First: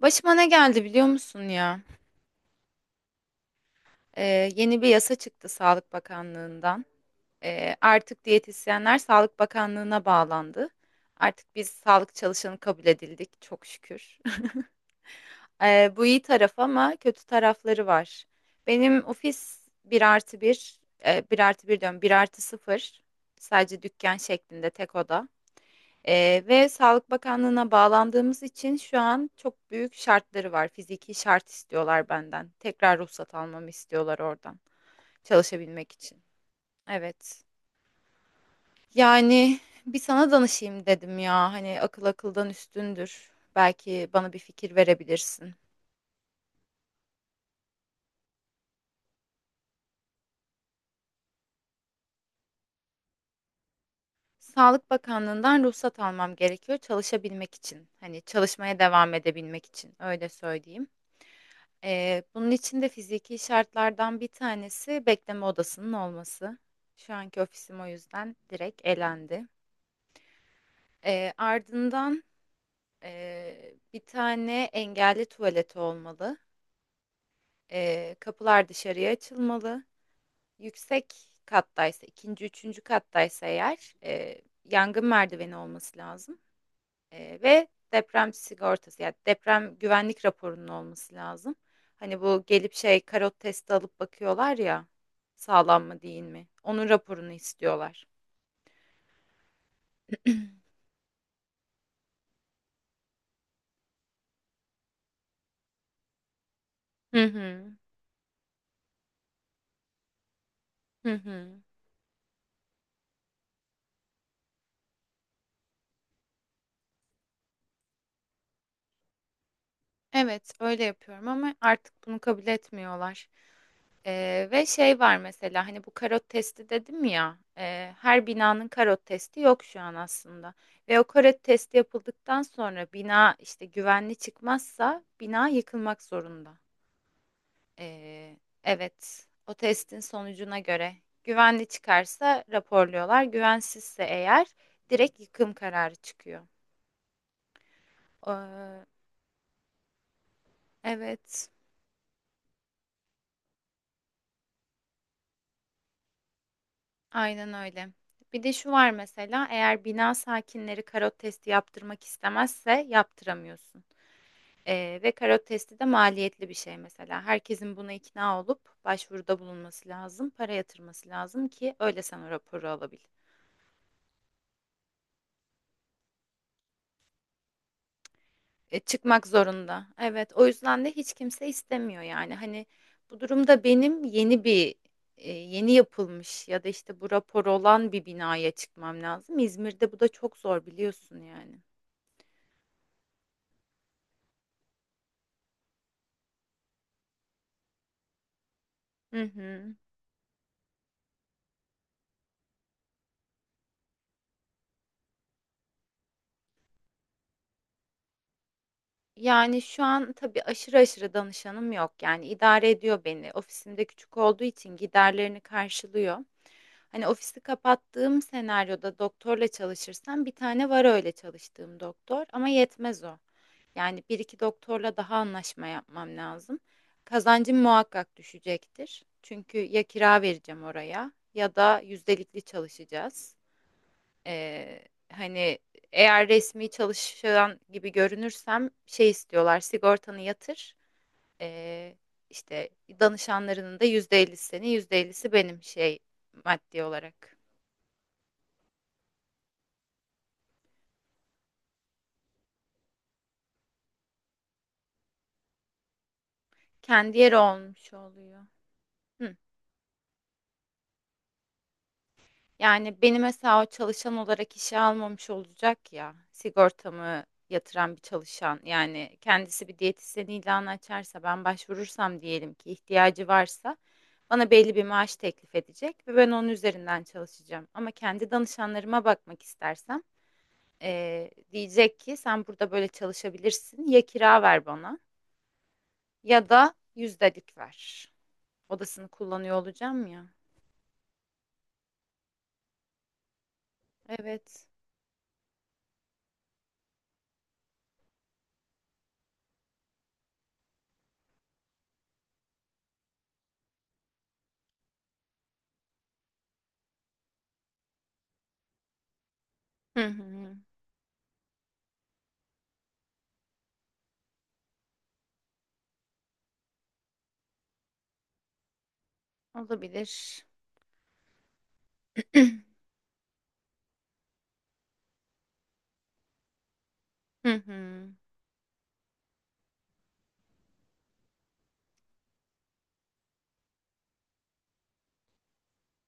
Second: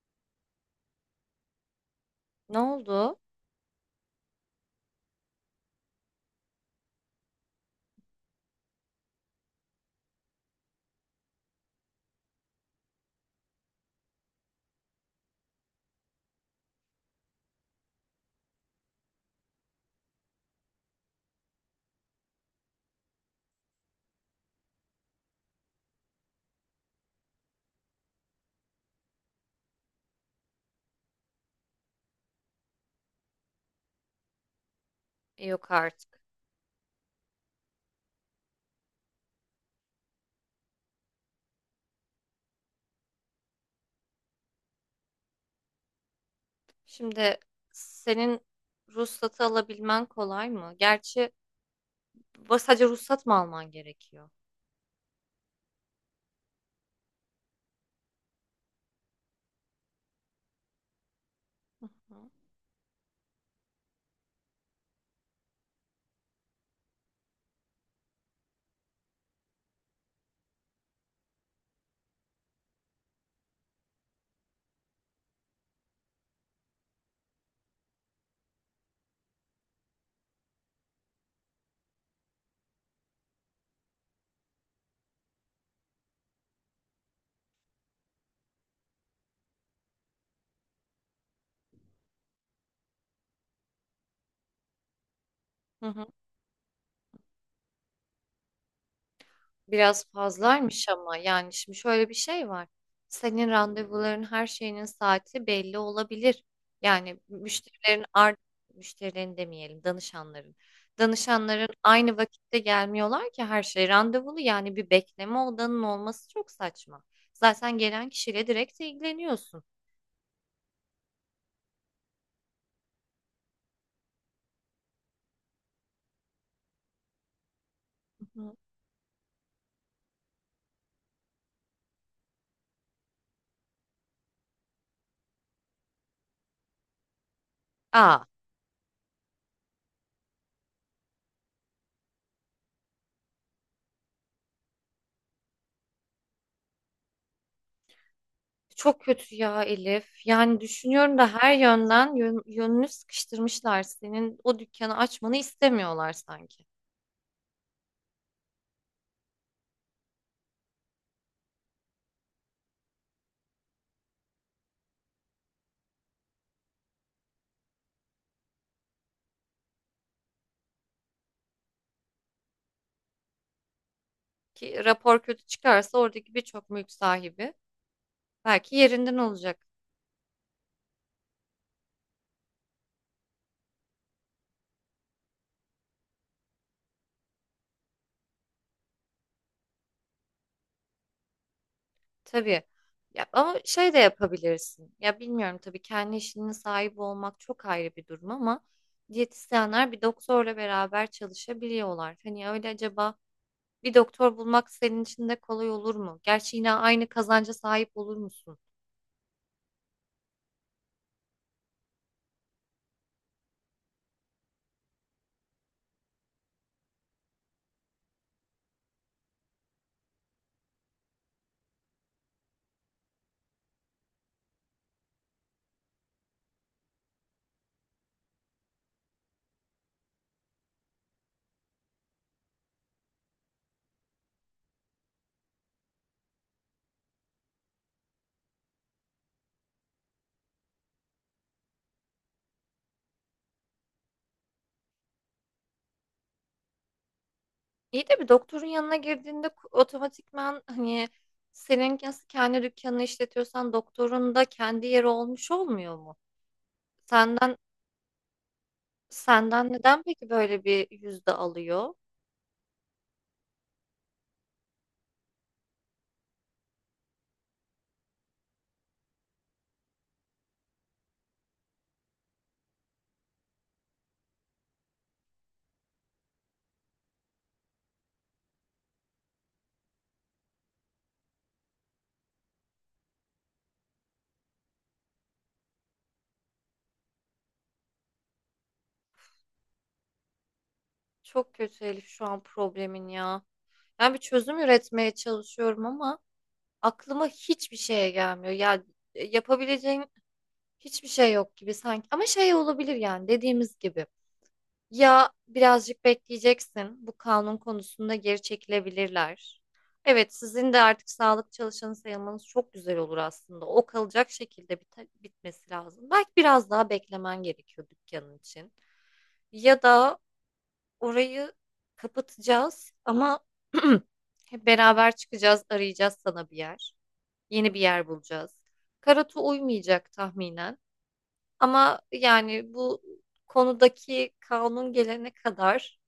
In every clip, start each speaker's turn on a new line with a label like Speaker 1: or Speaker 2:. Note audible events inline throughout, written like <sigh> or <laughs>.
Speaker 1: Başıma ne geldi biliyor musun ya?
Speaker 2: Ne oldu?
Speaker 1: Ee, Yeni bir yasa çıktı Sağlık Bakanlığı'ndan. Artık diyetisyenler Sağlık Bakanlığı'na bağlandı. Artık biz sağlık çalışanı kabul edildik, çok şükür. <laughs> Bu iyi taraf ama kötü tarafları var. Benim ofis bir artı 1, bir artı bir diyorum, bir artı sıfır, sadece dükkan şeklinde tek oda. Ve Sağlık Bakanlığı'na bağlandığımız için şu an çok büyük şartları var. Fiziki şart istiyorlar benden. Tekrar ruhsat almamı istiyorlar oradan
Speaker 2: Yok
Speaker 1: çalışabilmek
Speaker 2: artık.
Speaker 1: için. Evet. Yani bir sana danışayım dedim ya. Hani akıl akıldan üstündür. Belki bana bir fikir verebilirsin.
Speaker 2: Şimdi senin ruhsatı alabilmen kolay mı? Gerçi sadece ruhsat mı alman gerekiyor?
Speaker 1: Sağlık Bakanlığı'ndan ruhsat almam gerekiyor çalışabilmek için. Hani çalışmaya devam edebilmek için öyle söyleyeyim.
Speaker 2: Hı hı.
Speaker 1: Bunun için de fiziki şartlardan bir tanesi bekleme odasının olması. Şu anki ofisim o yüzden direkt elendi. Ardından bir tane engelli tuvaleti olmalı. Kapılar dışarıya açılmalı. Yüksek kattaysa, ikinci, üçüncü kattaysa eğer yangın merdiveni olması lazım. Ve deprem sigortası, yani deprem güvenlik raporunun olması lazım. Hani bu gelip şey karot testi alıp bakıyorlar ya, sağlam
Speaker 2: Hı
Speaker 1: mı
Speaker 2: hı.
Speaker 1: değil mi? Onun raporunu istiyorlar.
Speaker 2: Biraz
Speaker 1: <clears throat>
Speaker 2: fazlaymış ama yani şimdi şöyle bir şey var. Senin randevuların her şeyinin saati belli olabilir. Yani
Speaker 1: Hı hı.
Speaker 2: müşterilerin demeyelim, danışanların.
Speaker 1: Hı hı.
Speaker 2: Danışanların aynı vakitte gelmiyorlar ki, her şey randevulu, yani bir bekleme odanın olması çok saçma. Zaten gelen kişiyle direkt ilgileniyorsun.
Speaker 1: Evet, öyle yapıyorum ama artık bunu kabul etmiyorlar. Ve şey var mesela, hani bu karot testi dedim ya, her
Speaker 2: Hı hı.
Speaker 1: binanın karot testi yok şu an aslında. Ve o karot testi yapıldıktan sonra bina işte güvenli çıkmazsa bina yıkılmak zorunda.
Speaker 2: Aa,
Speaker 1: Ee, evet, o testin sonucuna göre güvenli çıkarsa raporluyorlar, güvensizse eğer direkt yıkım kararı çıkıyor. Ee,
Speaker 2: çok kötü ya Elif. Yani düşünüyorum da
Speaker 1: evet,
Speaker 2: her yönden yönünü sıkıştırmışlar. Senin o dükkanı açmanı istemiyorlar sanki.
Speaker 1: aynen öyle. Bir de şu var mesela, eğer bina sakinleri karot testi yaptırmak istemezse yaptıramıyorsun. Ve karot testi de maliyetli bir şey mesela. Herkesin buna ikna olup başvuruda bulunması lazım, para yatırması lazım ki öyle sen o raporu alabil.
Speaker 2: Ki rapor kötü çıkarsa oradaki birçok mülk sahibi belki
Speaker 1: E,
Speaker 2: yerinden
Speaker 1: çıkmak
Speaker 2: olacak.
Speaker 1: zorunda. Evet, o yüzden de hiç kimse istemiyor yani. Hani bu durumda benim yeni bir, yeni yapılmış ya da işte bu rapor olan bir binaya çıkmam lazım. İzmir'de bu da çok zor biliyorsun yani.
Speaker 2: Tabii. Ya, ama şey de yapabilirsin. Ya bilmiyorum tabii, kendi işinin sahibi olmak çok ayrı bir durum ama
Speaker 1: Hı hı.
Speaker 2: diyetisyenler bir doktorla beraber çalışabiliyorlar. Hani öyle acaba bir doktor bulmak senin için de kolay olur mu? Gerçi yine aynı kazanca sahip olur musun?
Speaker 1: Yani şu an tabii aşırı aşırı danışanım yok. Yani idare ediyor beni. Ofisimde küçük olduğu için giderlerini karşılıyor. Hani ofisi kapattığım senaryoda doktorla çalışırsam, bir tane var öyle çalıştığım doktor ama yetmez o. Yani bir iki doktorla daha anlaşma yapmam lazım. Kazancım muhakkak düşecektir. Çünkü ya kira vereceğim oraya ya da yüzdelikli çalışacağız. Hani eğer resmi çalışan gibi görünürsem şey istiyorlar, sigortanı yatır. Ee, işte danışanlarının da %50'si senin, %50'si benim, şey, maddi olarak.
Speaker 2: İyi de bir doktorun yanına girdiğinde otomatikman hani senin nasıl kendi dükkanını işletiyorsan doktorun da kendi yeri olmuş olmuyor mu?
Speaker 1: Kendi yeri
Speaker 2: Senden
Speaker 1: olmuş oluyor. Hı.
Speaker 2: senden neden peki böyle bir yüzde alıyor?
Speaker 1: Yani beni mesela o çalışan olarak işe almamış olacak ya, sigortamı yatıran bir çalışan yani. Kendisi bir diyetisyen ilanı açarsa, ben başvurursam diyelim ki ihtiyacı varsa, bana belli bir maaş teklif edecek ve ben onun üzerinden çalışacağım. Ama kendi danışanlarıma bakmak istersem diyecek ki sen burada böyle çalışabilirsin, ya kira ver bana ya da yüzdelik ver. Odasını kullanıyor olacağım ya.
Speaker 2: Çok kötü Elif şu an problemin ya. Ben bir çözüm
Speaker 1: Evet.
Speaker 2: üretmeye çalışıyorum ama aklıma hiçbir şeye gelmiyor. Ya, yapabileceğin hiçbir şey yok gibi sanki. Ama şey olabilir, yani dediğimiz gibi. Ya, birazcık bekleyeceksin. Bu kanun konusunda geri çekilebilirler.
Speaker 1: Hı hı.
Speaker 2: Evet, sizin de artık sağlık çalışanı sayılmanız çok güzel olur aslında. O kalacak şekilde bitmesi lazım. Belki biraz daha beklemen gerekiyor dükkanın için. Ya da
Speaker 1: Olabilir.
Speaker 2: orayı kapatacağız ama <clears throat> hep beraber çıkacağız, arayacağız sana bir yer.
Speaker 1: Hı
Speaker 2: Yeni
Speaker 1: hı.
Speaker 2: bir yer bulacağız. Karatu uymayacak tahminen. Ama yani bu konudaki kanun gelene kadar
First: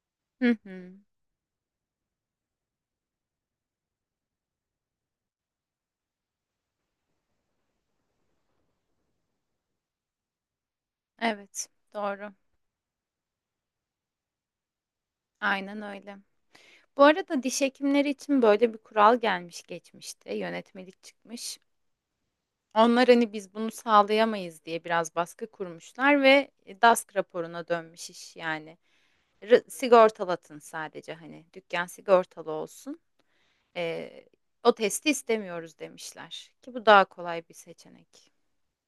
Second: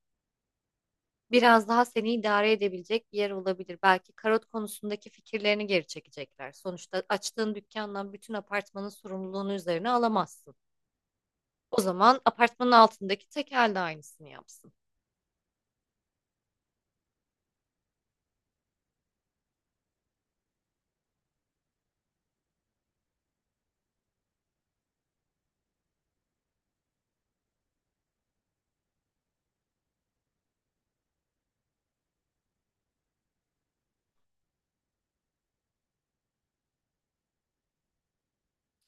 Speaker 1: Hı hı.
Speaker 2: biraz daha seni idare edebilecek bir yer olabilir. Belki karot konusundaki fikirlerini geri çekecekler. Sonuçta açtığın dükkandan bütün apartmanın sorumluluğunu üzerine alamazsın.
Speaker 1: Evet,
Speaker 2: O zaman
Speaker 1: doğru.
Speaker 2: apartmanın altındaki tekel de aynısını yapsın.
Speaker 1: Aynen öyle. Bu arada diş hekimleri için böyle bir kural gelmiş geçmişte, yönetmelik çıkmış. Onlar hani biz bunu sağlayamayız diye biraz baskı kurmuşlar ve DASK raporuna dönmüş iş yani. R- sigortalatın sadece, hani dükkan sigortalı olsun. Ee, O testi istemiyoruz demişler ki bu daha kolay bir seçenek.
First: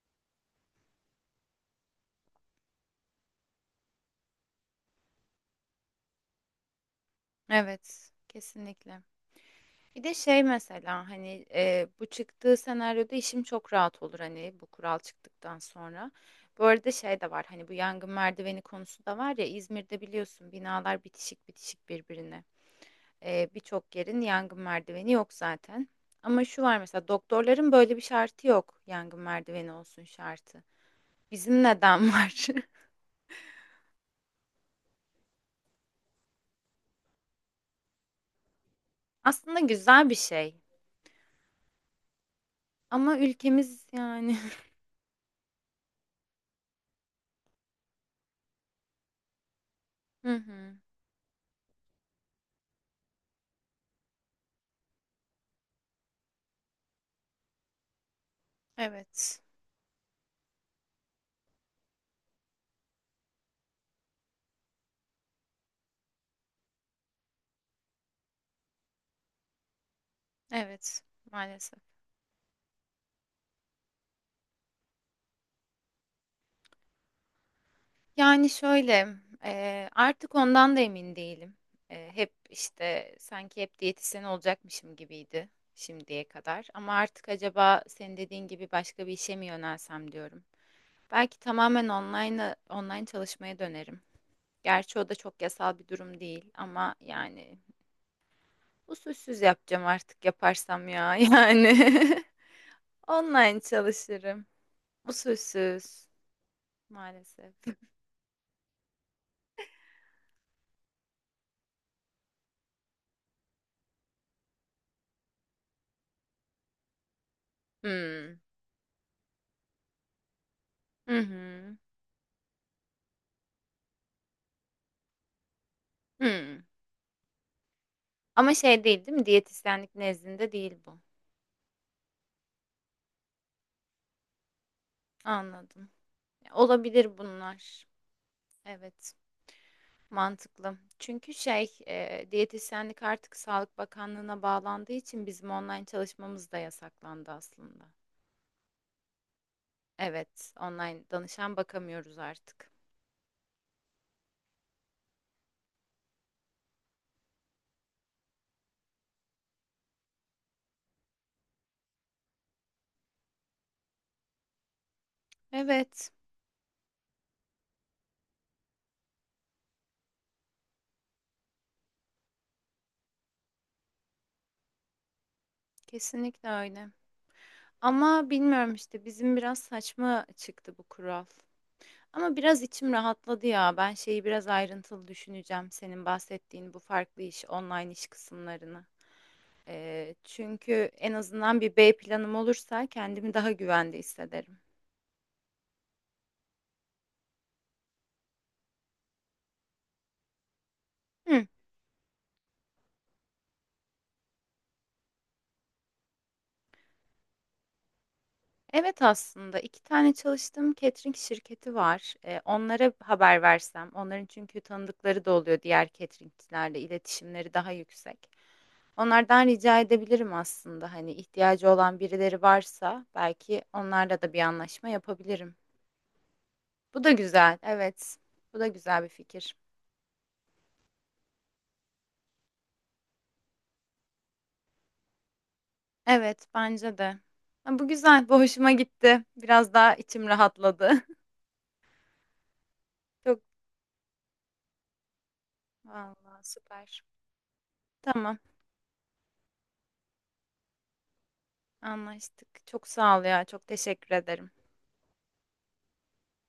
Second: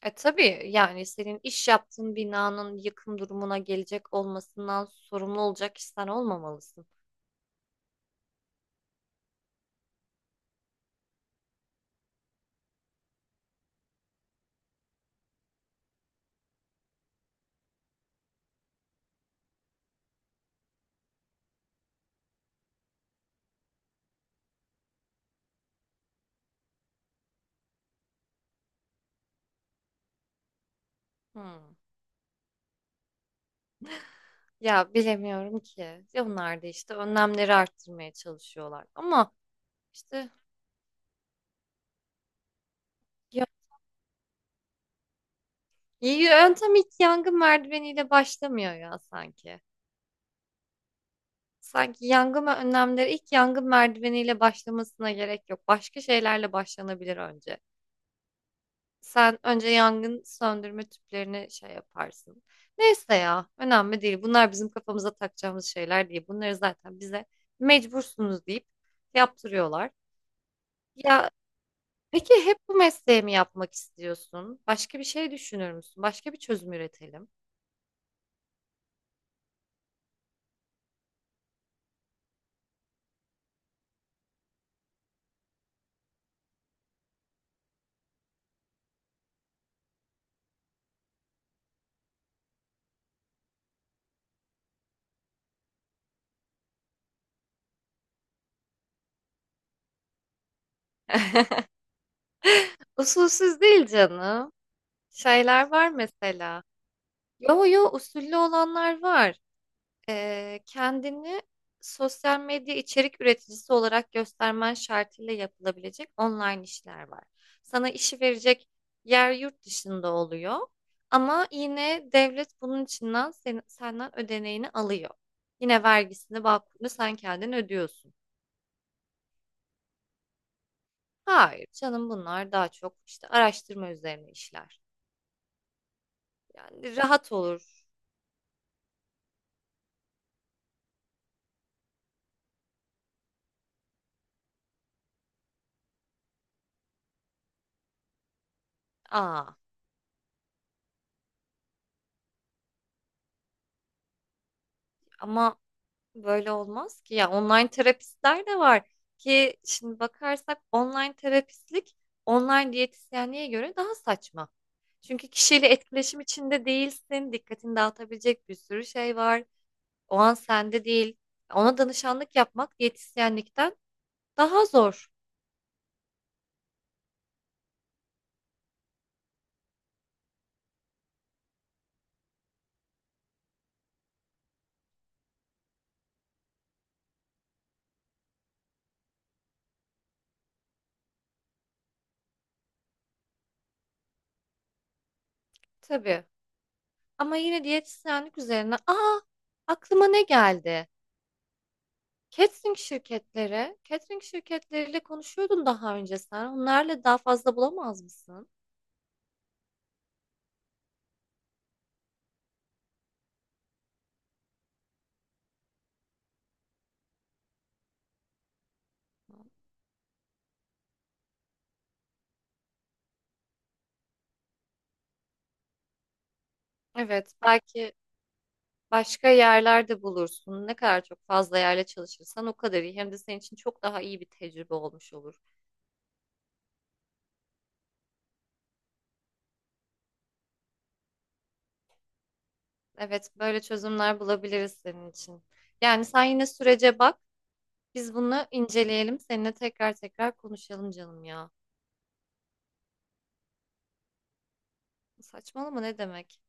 Speaker 2: E tabii, yani senin iş yaptığın binanın yıkım durumuna gelecek olmasından sorumlu olacak kişi olmamalısın.
Speaker 1: Evet, kesinlikle. Bir de şey mesela, hani bu çıktığı senaryoda işim çok rahat olur, hani bu kural çıktıktan sonra. Bu arada şey de var, hani bu yangın merdiveni konusu da var ya, İzmir'de biliyorsun binalar bitişik bitişik birbirine. E, birçok yerin yangın merdiveni yok zaten. Ama şu var mesela, doktorların böyle bir şartı yok, yangın merdiveni olsun şartı. Bizim
Speaker 2: Hmm.
Speaker 1: neden var?
Speaker 2: Ya bilemiyorum ki. Ya, onlar da işte önlemleri arttırmaya çalışıyorlar.
Speaker 1: <laughs>
Speaker 2: Ama
Speaker 1: Aslında güzel bir
Speaker 2: işte
Speaker 1: şey ama
Speaker 2: ya,
Speaker 1: ülkemiz yani.
Speaker 2: yöntem ilk yangın merdiveniyle başlamıyor ya sanki.
Speaker 1: <laughs> Hı hı.
Speaker 2: Sanki yangın önlemleri ilk yangın merdiveniyle başlamasına gerek yok. Başka şeylerle başlanabilir önce. Sen
Speaker 1: Evet.
Speaker 2: önce yangın söndürme tüplerini şey yaparsın. Neyse ya, önemli değil. Bunlar bizim kafamıza takacağımız şeyler değil. Bunları zaten bize mecbursunuz deyip yaptırıyorlar.
Speaker 1: Evet.
Speaker 2: Ya
Speaker 1: Maalesef.
Speaker 2: peki, hep bu mesleği mi yapmak istiyorsun? Başka bir şey düşünür müsün? Başka bir çözüm üretelim.
Speaker 1: Yani şöyle, artık ondan da emin değilim. Hep işte sanki hep diyetisyen olacakmışım gibiydi şimdiye kadar. Ama artık acaba senin dediğin gibi başka bir işe mi yönelsem diyorum. Belki tamamen online çalışmaya dönerim. Gerçi o da çok yasal bir durum değil ama yani usulsüz yapacağım artık, yaparsam ya <laughs> yani. Online
Speaker 2: Usulsüz değil
Speaker 1: çalışırım.
Speaker 2: canım. Şeyler var
Speaker 1: Usulsüz
Speaker 2: mesela.
Speaker 1: maalesef.
Speaker 2: Yo yo,
Speaker 1: <laughs>
Speaker 2: usullü olanlar var. Kendini sosyal medya içerik üreticisi olarak göstermen şartıyla yapılabilecek online işler var. Sana işi
Speaker 1: Hmm.
Speaker 2: verecek yer yurt dışında oluyor
Speaker 1: Hı hı.
Speaker 2: ama yine devlet bunun içinden senden ödeneğini alıyor. Yine vergisini,
Speaker 1: Hmm.
Speaker 2: bakımını sen kendin ödüyorsun.
Speaker 1: Ama şey değil, değil mi? Diyetisyenlik nezdinde değil bu.
Speaker 2: Hayır canım, bunlar daha çok işte araştırma üzerine işler.
Speaker 1: Anladım.
Speaker 2: Yani
Speaker 1: Olabilir
Speaker 2: rahat olur.
Speaker 1: bunlar. Evet, mantıklı. Çünkü şey, diyetisyenlik artık Sağlık Bakanlığı'na bağlandığı için bizim online çalışmamız da yasaklandı aslında.
Speaker 2: Aa,
Speaker 1: Evet, online danışan bakamıyoruz artık.
Speaker 2: ama böyle olmaz ki. Ya, online terapistler de var ki, şimdi bakarsak online terapistlik online diyetisyenliğe göre daha saçma. Çünkü kişiyle
Speaker 1: Evet,
Speaker 2: etkileşim içinde değilsin. Dikkatini dağıtabilecek bir sürü şey var. O an sende değil. Ona danışanlık yapmak diyetisyenlikten daha zor
Speaker 1: kesinlikle öyle. Ama bilmiyorum işte, bizim biraz saçma çıktı bu kural. Ama biraz içim rahatladı ya. Ben şeyi biraz ayrıntılı düşüneceğim, senin bahsettiğin bu farklı iş, online iş kısımlarını. Çünkü en azından bir B planım olursa kendimi daha güvende hissederim.
Speaker 2: tabii. Ama yine diyetisyenlik üzerine, aa, aklıma ne geldi?
Speaker 1: Hı,
Speaker 2: Catering şirketleri, catering şirketleriyle konuşuyordun daha önce sen. Onlarla daha fazla bulamaz mısın?
Speaker 1: evet, aslında iki tane çalıştığım catering şirketi var. Onlara haber versem, onların çünkü tanıdıkları da oluyor, diğer cateringçilerle iletişimleri daha yüksek. Onlardan rica edebilirim aslında. Hani ihtiyacı olan birileri varsa belki onlarla da bir anlaşma yapabilirim. Bu da
Speaker 2: Evet,
Speaker 1: güzel.
Speaker 2: belki
Speaker 1: Evet. Bu da güzel bir
Speaker 2: başka
Speaker 1: fikir.
Speaker 2: yerlerde bulursun. Ne kadar çok fazla yerle çalışırsan o kadar iyi. Hem de senin için çok daha iyi bir tecrübe olmuş olur.
Speaker 1: Evet, bence de. Ha, bu güzel. Bu hoşuma gitti. Biraz daha içim rahatladı. <laughs>
Speaker 2: Evet,
Speaker 1: Çok,
Speaker 2: böyle çözümler bulabiliriz senin için. Yani sen
Speaker 1: vallahi,
Speaker 2: yine sürece
Speaker 1: süper.
Speaker 2: bak. Biz
Speaker 1: Tamam.
Speaker 2: bunu inceleyelim. Seninle tekrar konuşalım canım ya.
Speaker 1: Anlaştık. Çok sağ ol ya. Çok teşekkür ederim.
Speaker 2: Saçmalama, ne demek?